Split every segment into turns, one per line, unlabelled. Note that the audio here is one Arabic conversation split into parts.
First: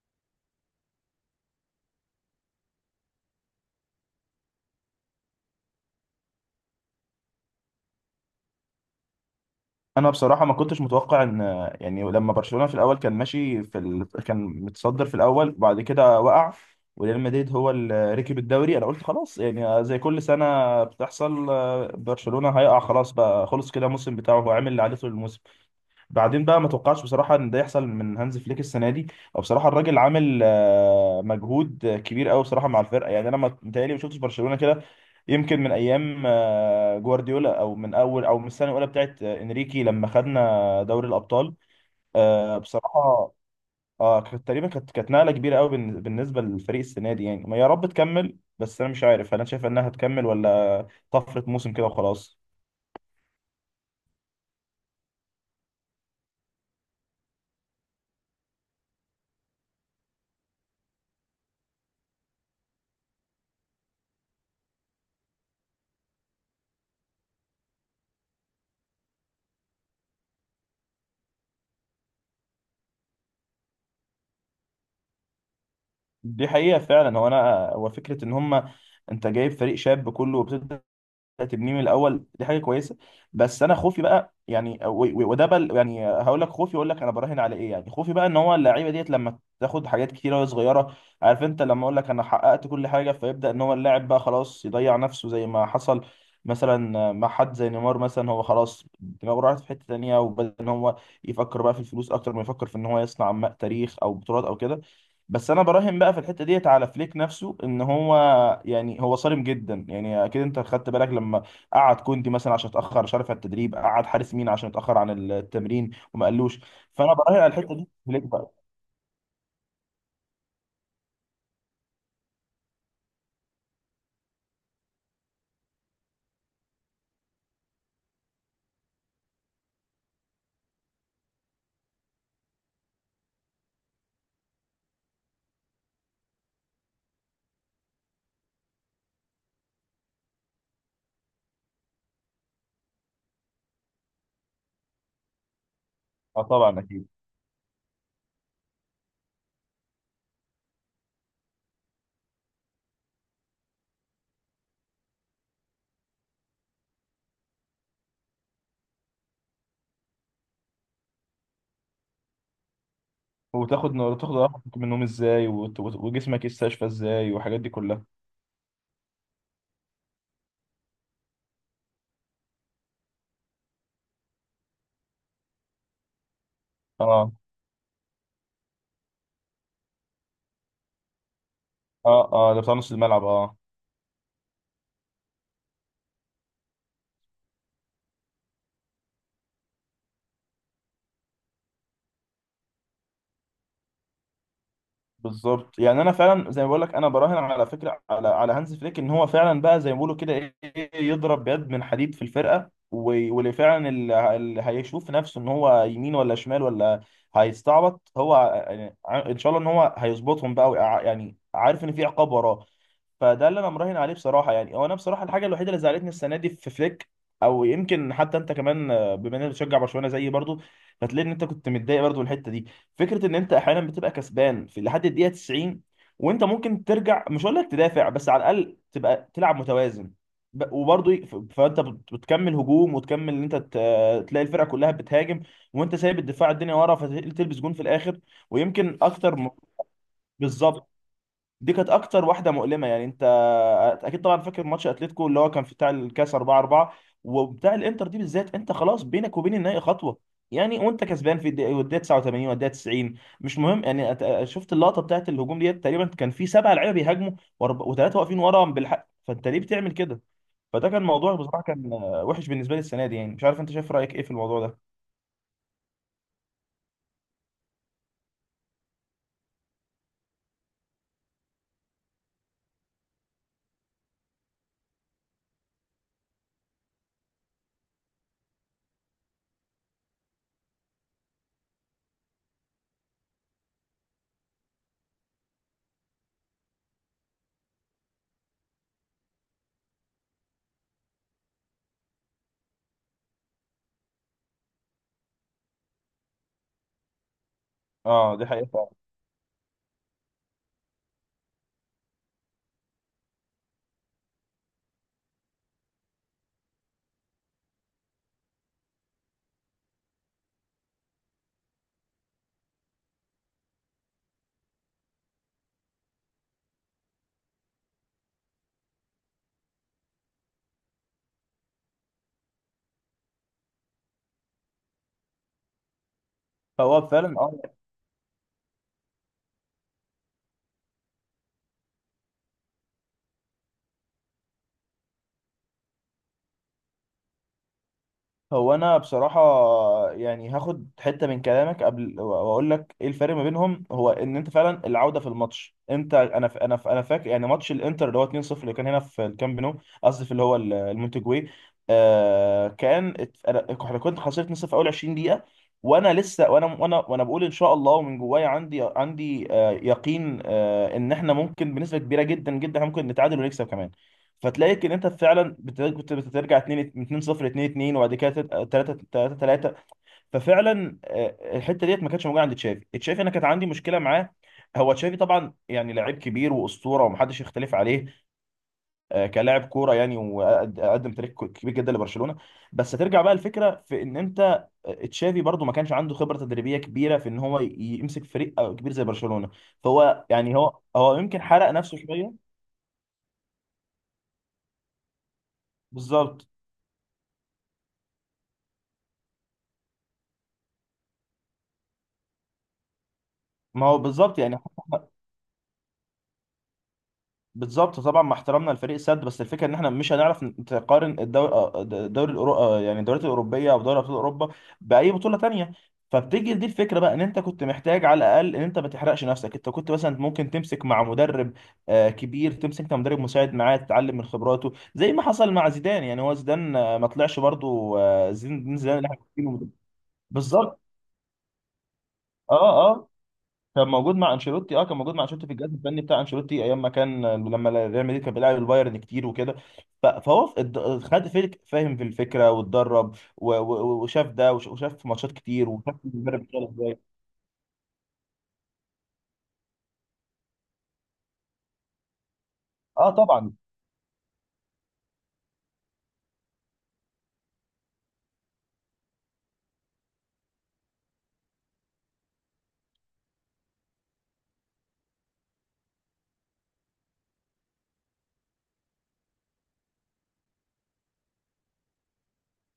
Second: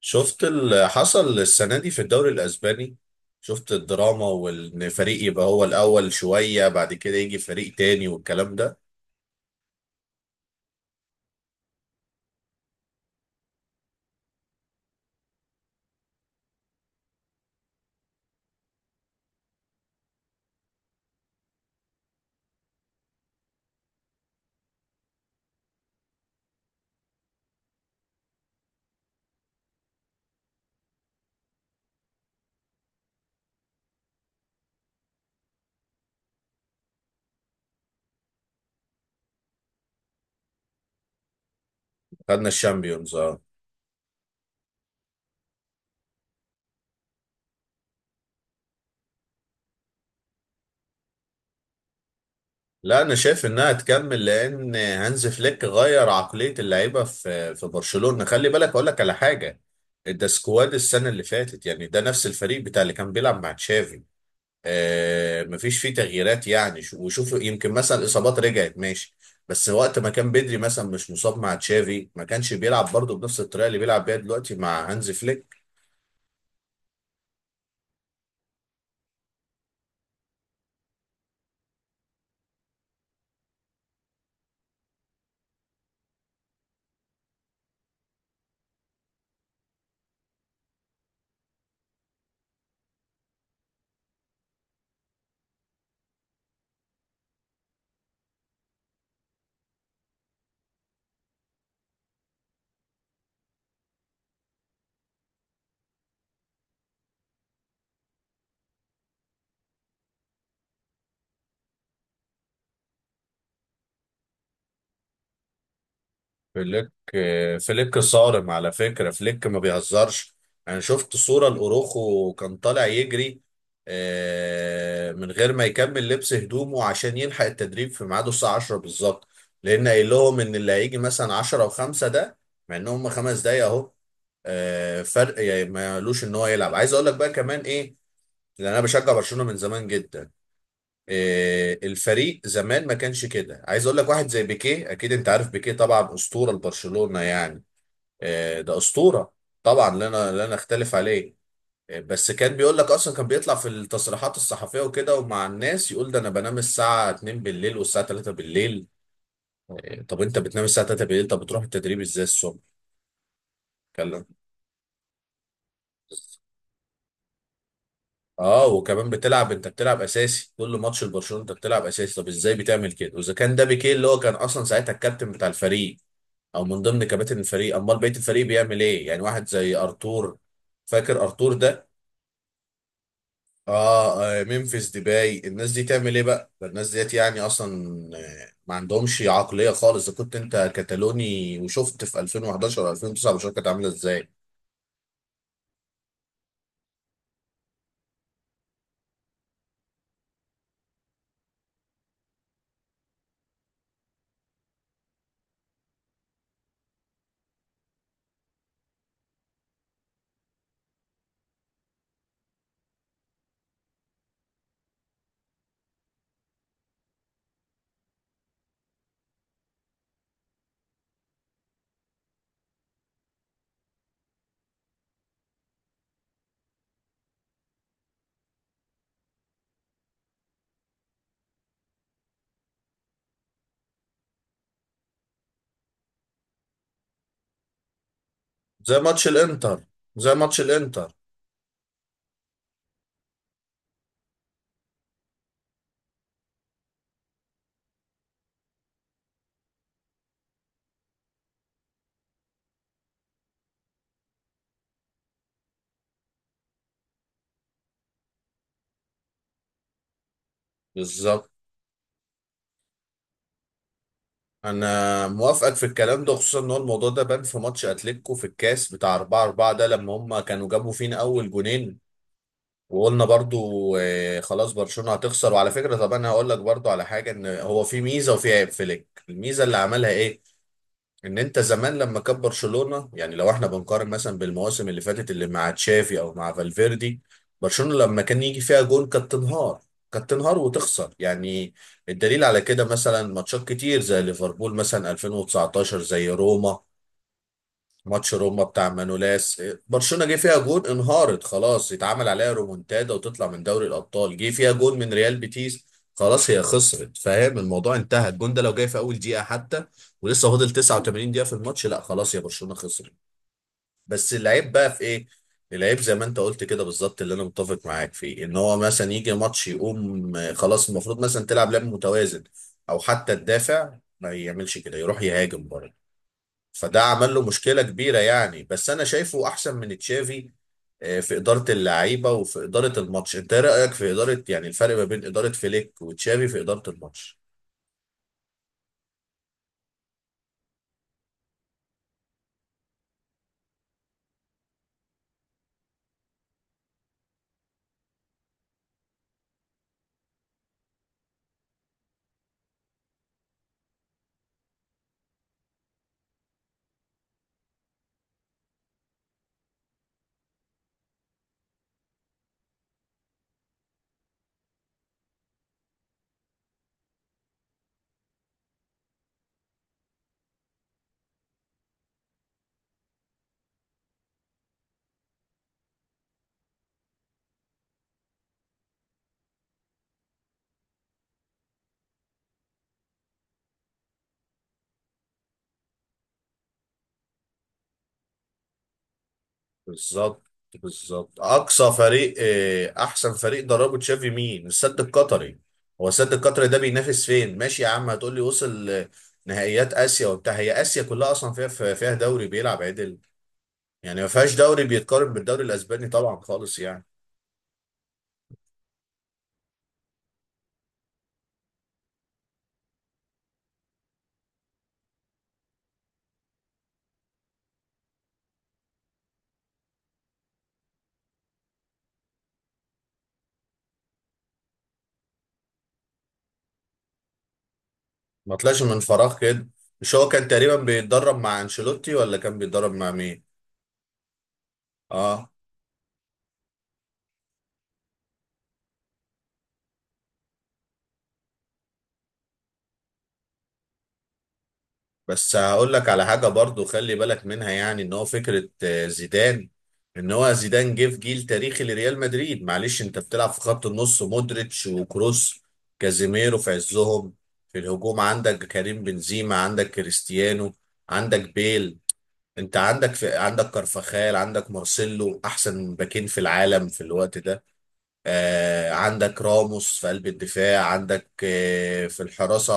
شفت اللي حصل السنة دي في الدوري الأسباني. شفت الدراما وإن فريق يبقى هو الأول شوية بعد كده يجي فريق تاني والكلام ده.
انا بصراحه ما كنتش متوقع ان يعني لما برشلونه في الاول كان ماشي كان متصدر في الاول، بعد كده وقع. وريال مدريد هو اللي ركب الدوري. انا قلت خلاص يعني زي كل سنه بتحصل، برشلونه هيقع خلاص، بقى خلص كده الموسم بتاعه، هو عامل اللي عليه طول الموسم. بعدين بقى ما توقعش بصراحه ان ده يحصل من هانز فليك السنه دي. او بصراحه الراجل عامل مجهود كبير قوي بصراحه مع الفرقه. يعني انا ما متهيألي ما شفتش برشلونه كده يمكن من ايام جوارديولا، او من اول، او من السنه الاولى بتاعت انريكي لما خدنا دوري الابطال،
خدنا الشامبيونز.
بصراحه.
اه.
اه، كانت تقريبا كانت نقله كبيره قوي بالنسبه للفريق السنه دي. يعني ما، يا رب تكمل، بس انا مش عارف هل انا شايف انها هتكمل ولا طفره موسم كده وخلاص.
لا، أنا شايف إنها تكمل لأن هانز فليك غير عقلية اللعيبة في برشلونة. خلي بالك أقول لك على حاجة. ده سكواد السنة اللي فاتت، يعني ده نفس الفريق بتاع اللي كان بيلعب مع تشافي. مفيش فيه تغييرات يعني وشوف يمكن مثلا الاصابات رجعت ماشي. بس وقت ما كان بدري مثلا مش مصاب مع تشافي ما كانش بيلعب برضه بنفس الطريقه اللي بيلعب بيها دلوقتي مع هانز فليك.
دي حقيقه فعلا. هو انا هو فكره ان هم، انت جايب فريق شاب كله وبتبدا تبنيه من الاول، دي حاجه كويسه. بس انا خوفي بقى، يعني وده بل، يعني هقول لك خوفي، اقول لك انا براهن على ايه، يعني خوفي بقى ان هو اللعيبه ديت لما تاخد حاجات كتيره وهي صغيره. عارف انت، لما اقول لك انا حققت كل حاجه، فيبدا ان هو اللاعب بقى خلاص يضيع نفسه زي ما حصل مثلا مع حد زي نيمار مثلا. هو خلاص دماغه راحت في حته تانيه، وبدا ان هو يفكر بقى في الفلوس اكتر ما يفكر في ان هو يصنع تاريخ او بطولات او كده. بس انا براهن بقى في الحته ديت على فليك نفسه، ان هو، يعني هو صارم جدا. يعني اكيد انت خدت بالك لما قعد كوندي مثلا عشان اتاخر، مش عارف، على التدريب، قعد حارس مين عشان اتاخر عن التمرين وما قالوش.
فليك
فانا براهن على الحته دي
فليك
فليك
صارم
بقى.
على فكرة. فليك ما بيهزرش. انا شفت صورة لأوروخو كان طالع يجري من غير ما يكمل لبس هدومه عشان يلحق التدريب في ميعاده الساعة 10 بالظبط، لأن قايل لهم إن اللي هيجي مثلا 10 و5، ده مع إن هم خمس دقايق أهو. فرق يعني مالوش إن هو يلعب. عايز أقول لك بقى كمان إيه؟ لأن أنا بشجع برشلونة من زمان جدا. الفريق زمان ما كانش كده. عايز اقول لك واحد زي بيكيه، اكيد انت عارف بيكيه طبعا،
اه،
اسطوره
طبعا اكيد.
لبرشلونه يعني. ده اسطوره. طبعا لا، انا لا نختلف عليه. بس كان بيقول لك اصلا، كان بيطلع في التصريحات الصحفيه وكده ومع الناس يقول ده انا بنام الساعه 2 بالليل والساعه 3 بالليل. طب انت بتنام الساعه 3 بالليل، طب بتروح التدريب ازاي الصبح؟
وتاخد
كلام.
وتاخد راحتك من النوم ازاي، وجسمك يستشفى ازاي، والحاجات دي كلها.
اه، وكمان بتلعب، انت بتلعب اساسي كل ماتش لبرشلونه، انت بتلعب اساسي، طب ازاي بتعمل كده؟ واذا كان ده بيكيه اللي هو كان اصلا ساعتها الكابتن بتاع الفريق او من ضمن
اه،
كباتن الفريق، امال بقيه الفريق بيعمل ايه؟ يعني واحد زي ارتور، فاكر ارتور ده؟
اه، اه، ده بتاع نص الملعب، اه.
اه, ممفيس ديباي، الناس دي تعمل ايه بقى؟ ده الناس ديت يعني اصلا ما عندهمش عقليه خالص. اذا كنت انت كتالوني وشفت في 2011 و 2009، المشاركه كانت عامله ازاي.
بالظبط، يعني انا فعلا زي ما بقول لك انا براهن على فكره، على هانز فليك، ان هو فعلا بقى زي ما بيقولوا كده، ايه إيه، يضرب بيد من حديد في الفرقه. واللي فعلا اللي هيشوف نفسه ان هو يمين ولا شمال، ولا هيستعبط، هو يعني ان شاء الله ان هو هيظبطهم بقى، يعني عارف ان في عقاب وراه. فده اللي انا مراهن عليه بصراحه. يعني هو انا بصراحه الحاجه الوحيده اللي زعلتني السنه دي في فليك، او يمكن حتى انت كمان، بما انك بتشجع برشلونه زيي برضو، فتلاقي ان انت كنت متضايق برضو من الحته دي. فكره ان انت احيانا بتبقى كسبان في لحد الدقيقه 90، وانت ممكن ترجع، مش هقول لك تدافع، بس على الاقل تبقى تلعب متوازن. وبرضو فانت بتكمل هجوم، وتكمل ان انت تلاقي الفرقه كلها بتهاجم، وانت سايب الدفاع، الدنيا ورا، فتلبس جون في الاخر.
زي
ويمكن
ماتش
اكتر
الانتر، زي ماتش
بالظبط.
الانتر.
دي كانت اكتر واحده مؤلمه، يعني انت اكيد طبعا فاكر ماتش اتلتيكو اللي هو كان في بتاع الكاس 4-4، وبتاع الانتر دي بالذات، انت خلاص بينك وبين النهائي خطوه. يعني وانت كسبان في الدقيقه، والدقيقة 89، والدقيقه 90، مش مهم. يعني شفت اللقطه بتاعت الهجوم ديت، تقريبا كان في سبع لعيبه بيهاجموا، وثلاثه واقفين ورا بالحق، فانت ليه بتعمل كده؟ فده كان موضوع
بالظبط.
بصراحه كان وحش بالنسبه لي السنه دي. يعني مش عارف انت شايف رايك ايه في الموضوع ده؟
انا موافقك في الكلام ده، خصوصا ان هو الموضوع ده بان في ماتش اتلتيكو في الكاس بتاع 4-4 ده لما هم كانوا جابوا فينا اول جونين، وقلنا برضو خلاص برشلونة هتخسر. وعلى فكرة، طب انا هقول لك برضو على حاجة، ان هو في ميزة وفي عيب فليك. الميزة اللي عملها ايه؟ ان انت زمان لما كان برشلونة، يعني لو احنا بنقارن مثلا بالمواسم اللي فاتت اللي مع تشافي او مع فالفيردي، برشلونة لما كان يجي فيها جون كانت تنهار. كانت تنهار وتخسر يعني. الدليل على كده مثلا ماتشات كتير زي ليفربول مثلا 2019، زي روما، ماتش
اه، دي
روما
حقيقه
بتاع
فعلا.
مانولاس. برشلونة جه فيها جون انهارت خلاص، يتعمل عليها رومونتادا وتطلع من دوري الأبطال. جه فيها جون من ريال بيتيس، خلاص هي خسرت. فاهم الموضوع؟ انتهى. الجون ده لو جاي في أول دقيقة حتى ولسه فاضل 89 دقيقة في الماتش، لا، خلاص يا برشلونة خسرت. بس العيب بقى في ايه؟ العيب زي ما انت قلت كده بالظبط، اللي انا متفق معاك فيه، ان هو مثلا يجي ماتش يقوم خلاص، المفروض مثلا تلعب لعب متوازن، او حتى تدافع. ما يعملش كده، يروح يهاجم برضه.
فهو
فده عمل
فعلا،
له
اه.
مشكلة كبيرة يعني. بس أنا شايفه أحسن من تشافي في إدارة اللعيبة وفي إدارة الماتش. أنت إيه رأيك في إدارة، يعني الفرق ما بين إدارة فليك وتشافي في إدارة الماتش؟
هو انا بصراحه، يعني هاخد حته من كلامك قبل واقول لك ايه الفرق ما بينهم. هو ان انت فعلا العوده في الماتش، انت، انا فاكر يعني ماتش الانتر اللي هو 2-0، اللي كان هنا في الكامب نو، قصدي في اللي هو المونتجوي. آه كان ات- انا احنا كنت خسرت 2-0 في اول 20 دقيقه، وانا لسه وانا بقول ان شاء الله، ومن جوايا عندي يقين، ان احنا ممكن بنسبه كبيره جدا جدا، احنا ممكن نتعادل ونكسب كمان. فتلاقيك ان انت فعلا بترجع 2 2 0 2 2، وبعد كده 3 3 3. ففعلا الحته ديت ما كانتش موجوده عند تشافي. تشافي انا كانت عندي مشكله معاه. هو تشافي طبعا يعني لعيب كبير واسطوره ومحدش يختلف عليه كلاعب كوره، يعني، وقدم تاريخ كبير جدا لبرشلونه. بس ترجع بقى الفكره في ان انت، تشافي برضو ما كانش عنده خبره تدريبيه كبيره في ان هو يمسك فريق كبير زي برشلونه، فهو
بالظبط
يعني هو
بالظبط.
يمكن حرق
أقصى
نفسه شويه.
فريق، أحسن فريق دربه تشافي مين؟ السد القطري. هو السد
بالظبط.
القطري ده بينافس فين؟ ماشي يا عم، هتقول لي وصل نهائيات آسيا وبتاع. هي آسيا كلها أصلا فيها دوري بيلعب عدل؟
ما هو
يعني ما
بالظبط،
فيهاش
يعني.
دوري بيتقارن بالدوري الأسباني طبعا خالص يعني.
بالظبط طبعا، مع احترامنا لفريق السد، بس الفكره ان احنا مش هنعرف نقارن الدوري الأورو... آه، يعني الدوريات الاوروبيه، او دوري ابطال اوروبا، باي بطوله تانية. فبتيجي دي الفكره بقى، ان انت كنت محتاج على الاقل ان انت ما تحرقش نفسك. انت كنت مثلا ممكن تمسك مع مدرب كبير، تمسك انت مدرب مساعد معاه تتعلم من خبراته زي ما حصل مع زيدان. يعني هو زيدان، ما طلعش برضه
ما طلعش
زيدان
من
اللي احنا
فراغ كده.
عارفينه.
مش هو كان تقريبا
بالظبط.
بيتدرب مع انشيلوتي ولا كان
اه.
بيتدرب
آه.
مع مين؟
كان موجود مع انشيلوتي. اه. كان موجود مع انشيلوتي
اه.
في الجهاز الفني بتاع انشيلوتي ايام ما كان، لما ريال مدريد كان بيلعب البايرن كتير وكده. فهو خد فيك، فاهم، في الفكره، واتدرب، وشاف ده، وشاف ماتشات
بس
كتير،
هقول
وشاف
لك على
المدرب
حاجه
بيشتغل
برضو،
ازاي.
خلي بالك منها. يعني ان هو فكره زيدان، ان هو زيدان جه في جيل تاريخي لريال مدريد. معلش،
اه،
انت بتلعب
طبعا.
في خط النص مودريتش وكروس، كازيميرو في عزهم. في الهجوم عندك كريم بنزيما، عندك كريستيانو، عندك بيل. انت عندك كارفاخال، عندك مارسيلو احسن باكين في العالم في الوقت ده. عندك راموس في قلب الدفاع، عندك في الحراسة.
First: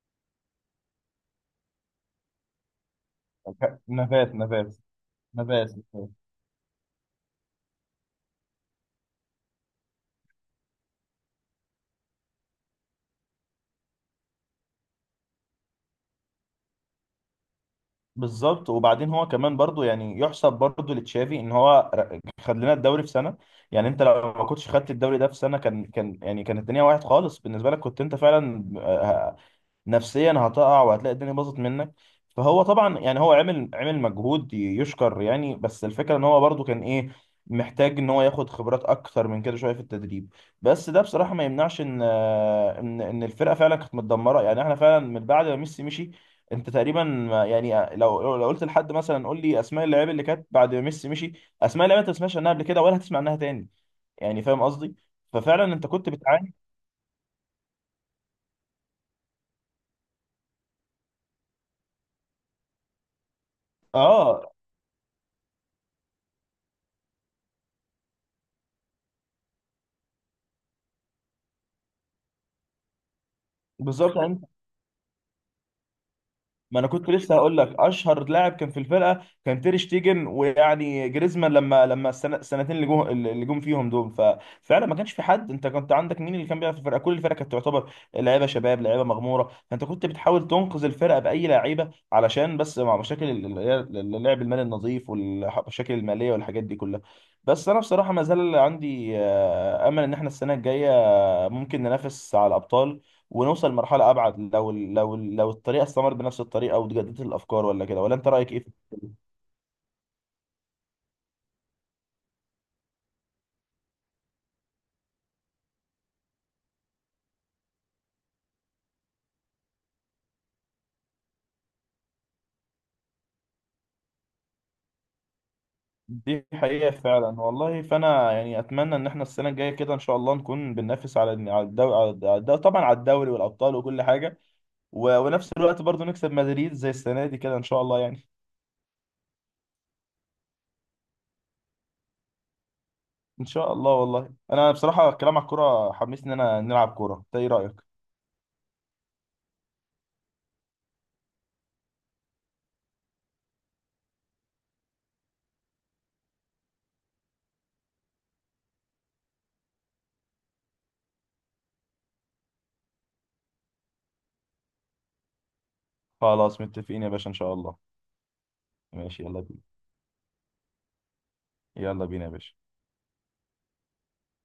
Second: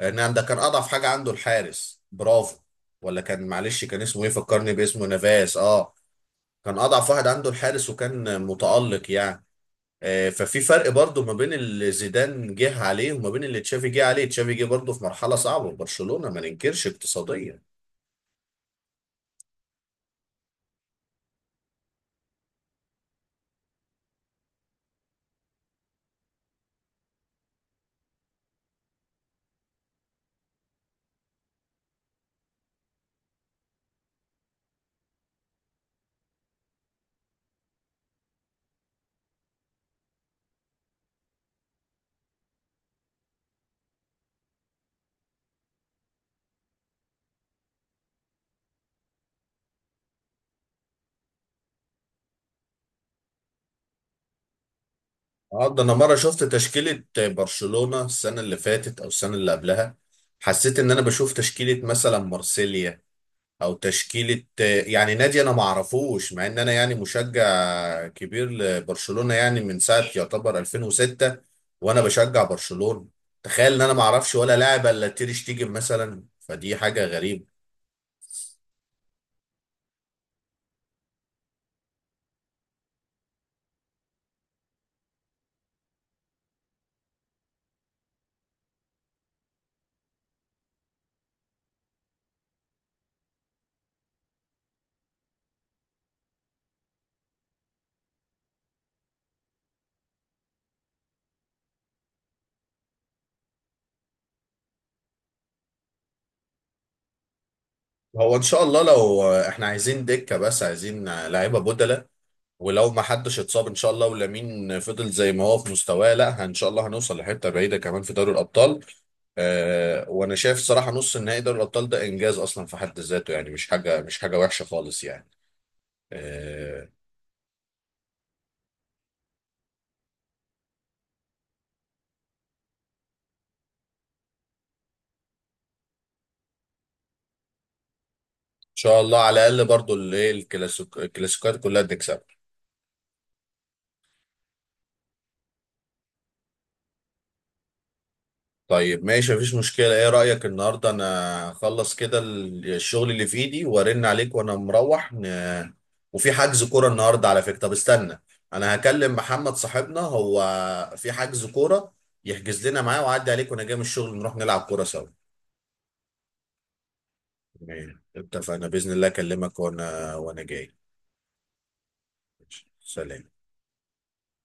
ان عندك كان اضعف حاجة عنده الحارس برافو. ولا كان، معلش كان اسمه
نافاس،
ايه، فكرني
نافاس،
باسمه. نافاس.
نافاس.
اه، كان اضعف واحد عنده الحارس وكان متألق يعني. ففي فرق برضو ما بين اللي زيدان جه عليه وما بين اللي تشافي جه عليه. تشافي جه برضو في مرحلة صعبة في برشلونة، ما ننكرش، اقتصاديا.
بالظبط. وبعدين هو كمان برضو، يعني، يحسب برضو لتشافي ان هو خد لنا الدوري في سنه. يعني انت لو ما كنتش خدت الدوري ده في سنه، كان يعني كانت الدنيا واحد خالص بالنسبه لك، كنت انت فعلا نفسيا هتقع، وهتلاقي الدنيا باظت منك. فهو طبعا، يعني، هو عمل مجهود يشكر يعني. بس الفكره ان هو برضو كان ايه، محتاج ان هو ياخد خبرات اكتر من كده شويه في التدريب. بس ده بصراحه ما يمنعش ان، ان الفرقه فعلا كانت متدمره. يعني احنا فعلا من بعد ما ميسي مشي، انت تقريبا يعني لو قلت لحد مثلا قول لي اسماء اللعيبه اللي كانت بعد ما ميسي مشي، اسماء اللعيبه انت ما سمعتش عنها قبل كده، ولا هتسمع عنها تاني، يعني فاهم قصدي؟ ففعلا
اه، ده
انت
انا
كنت
مره شفت
بتعاني.
تشكيله برشلونه السنه اللي فاتت او السنه اللي قبلها، حسيت ان انا بشوف تشكيله مثلا مارسيليا، او
اه،
تشكيله يعني نادي انا ما اعرفوش، مع ان انا يعني مشجع كبير لبرشلونه، يعني من ساعه يعتبر 2006 وانا بشجع برشلونه. تخيل ان انا ما
بالظبط.
اعرفش
يعني
ولا لاعب الا تير شتيجن مثلا. فدي
ما انا
حاجه
كنت لسه
غريبه.
هقول لك اشهر لاعب كان في الفرقه كان تير شتيجن، ويعني جريزمان لما السنتين اللي جم فيهم دول، ففعلا ما كانش في حد. انت كنت عندك مين اللي كان بيلعب في الفرقه؟ كل الفرقه كانت تعتبر لعيبه شباب، لعيبه مغموره، فانت كنت بتحاول تنقذ الفرقه باي لعيبه علشان بس، مع مشاكل اللعب المالي النظيف والمشاكل الماليه والحاجات دي كلها. بس انا بصراحه ما زال عندي امل ان احنا السنه الجايه ممكن ننافس على الابطال، ونوصل لمرحله ابعد، لو لو الطريقه استمرت بنفس الطريقه، وتجددت الافكار ولا كده، ولا انت
هو ان
رايك
شاء
ايه؟
الله لو احنا عايزين دكه، بس عايزين لعيبه بدلاء. ولو ما حدش اتصاب ان شاء الله، ولامين فضل زي ما هو في مستواه، لا ان شاء الله هنوصل لحته بعيده كمان في دوري الابطال. وانا شايف صراحه نص النهائي دوري الابطال ده انجاز اصلا في حد ذاته، يعني مش حاجه، مش حاجه وحشه خالص يعني.
دي
آه
حقيقه فعلا والله. فانا يعني اتمنى ان احنا السنه الجايه كده ان شاء الله نكون بننافس على الدوري، على الدوري طبعا، على الدوري والابطال وكل حاجه. ونفس الوقت برضو نكسب مدريد زي السنه دي كده، ان شاء الله، يعني.
ان شاء الله على الاقل برضو الايه، الكلاسيك، الكلاسيكات كلها بنكسبها.
ان شاء الله والله. انا بصراحه الكلام على الكوره حمسني ان انا نلعب كوره. انت ايه رايك؟
طيب ماشي، مفيش مشكلة. ايه رأيك النهاردة انا اخلص كده الشغل اللي في ايدي وارن عليك وانا مروح وفي حجز كورة النهاردة على فكرة. طب استنى، انا هكلم محمد صاحبنا. هو في حجز كورة، يحجز لنا معاه، وعدي عليك وانا جاي من الشغل نروح نلعب كورة سوا.
خلاص متفقين يا باشا، ان شاء الله.
تمام اتفقنا بإذن الله،
ماشي، يلا
اكلمك
بينا.
وانا جاي.
يلا بينا يا باشا.
ماشي. سلام.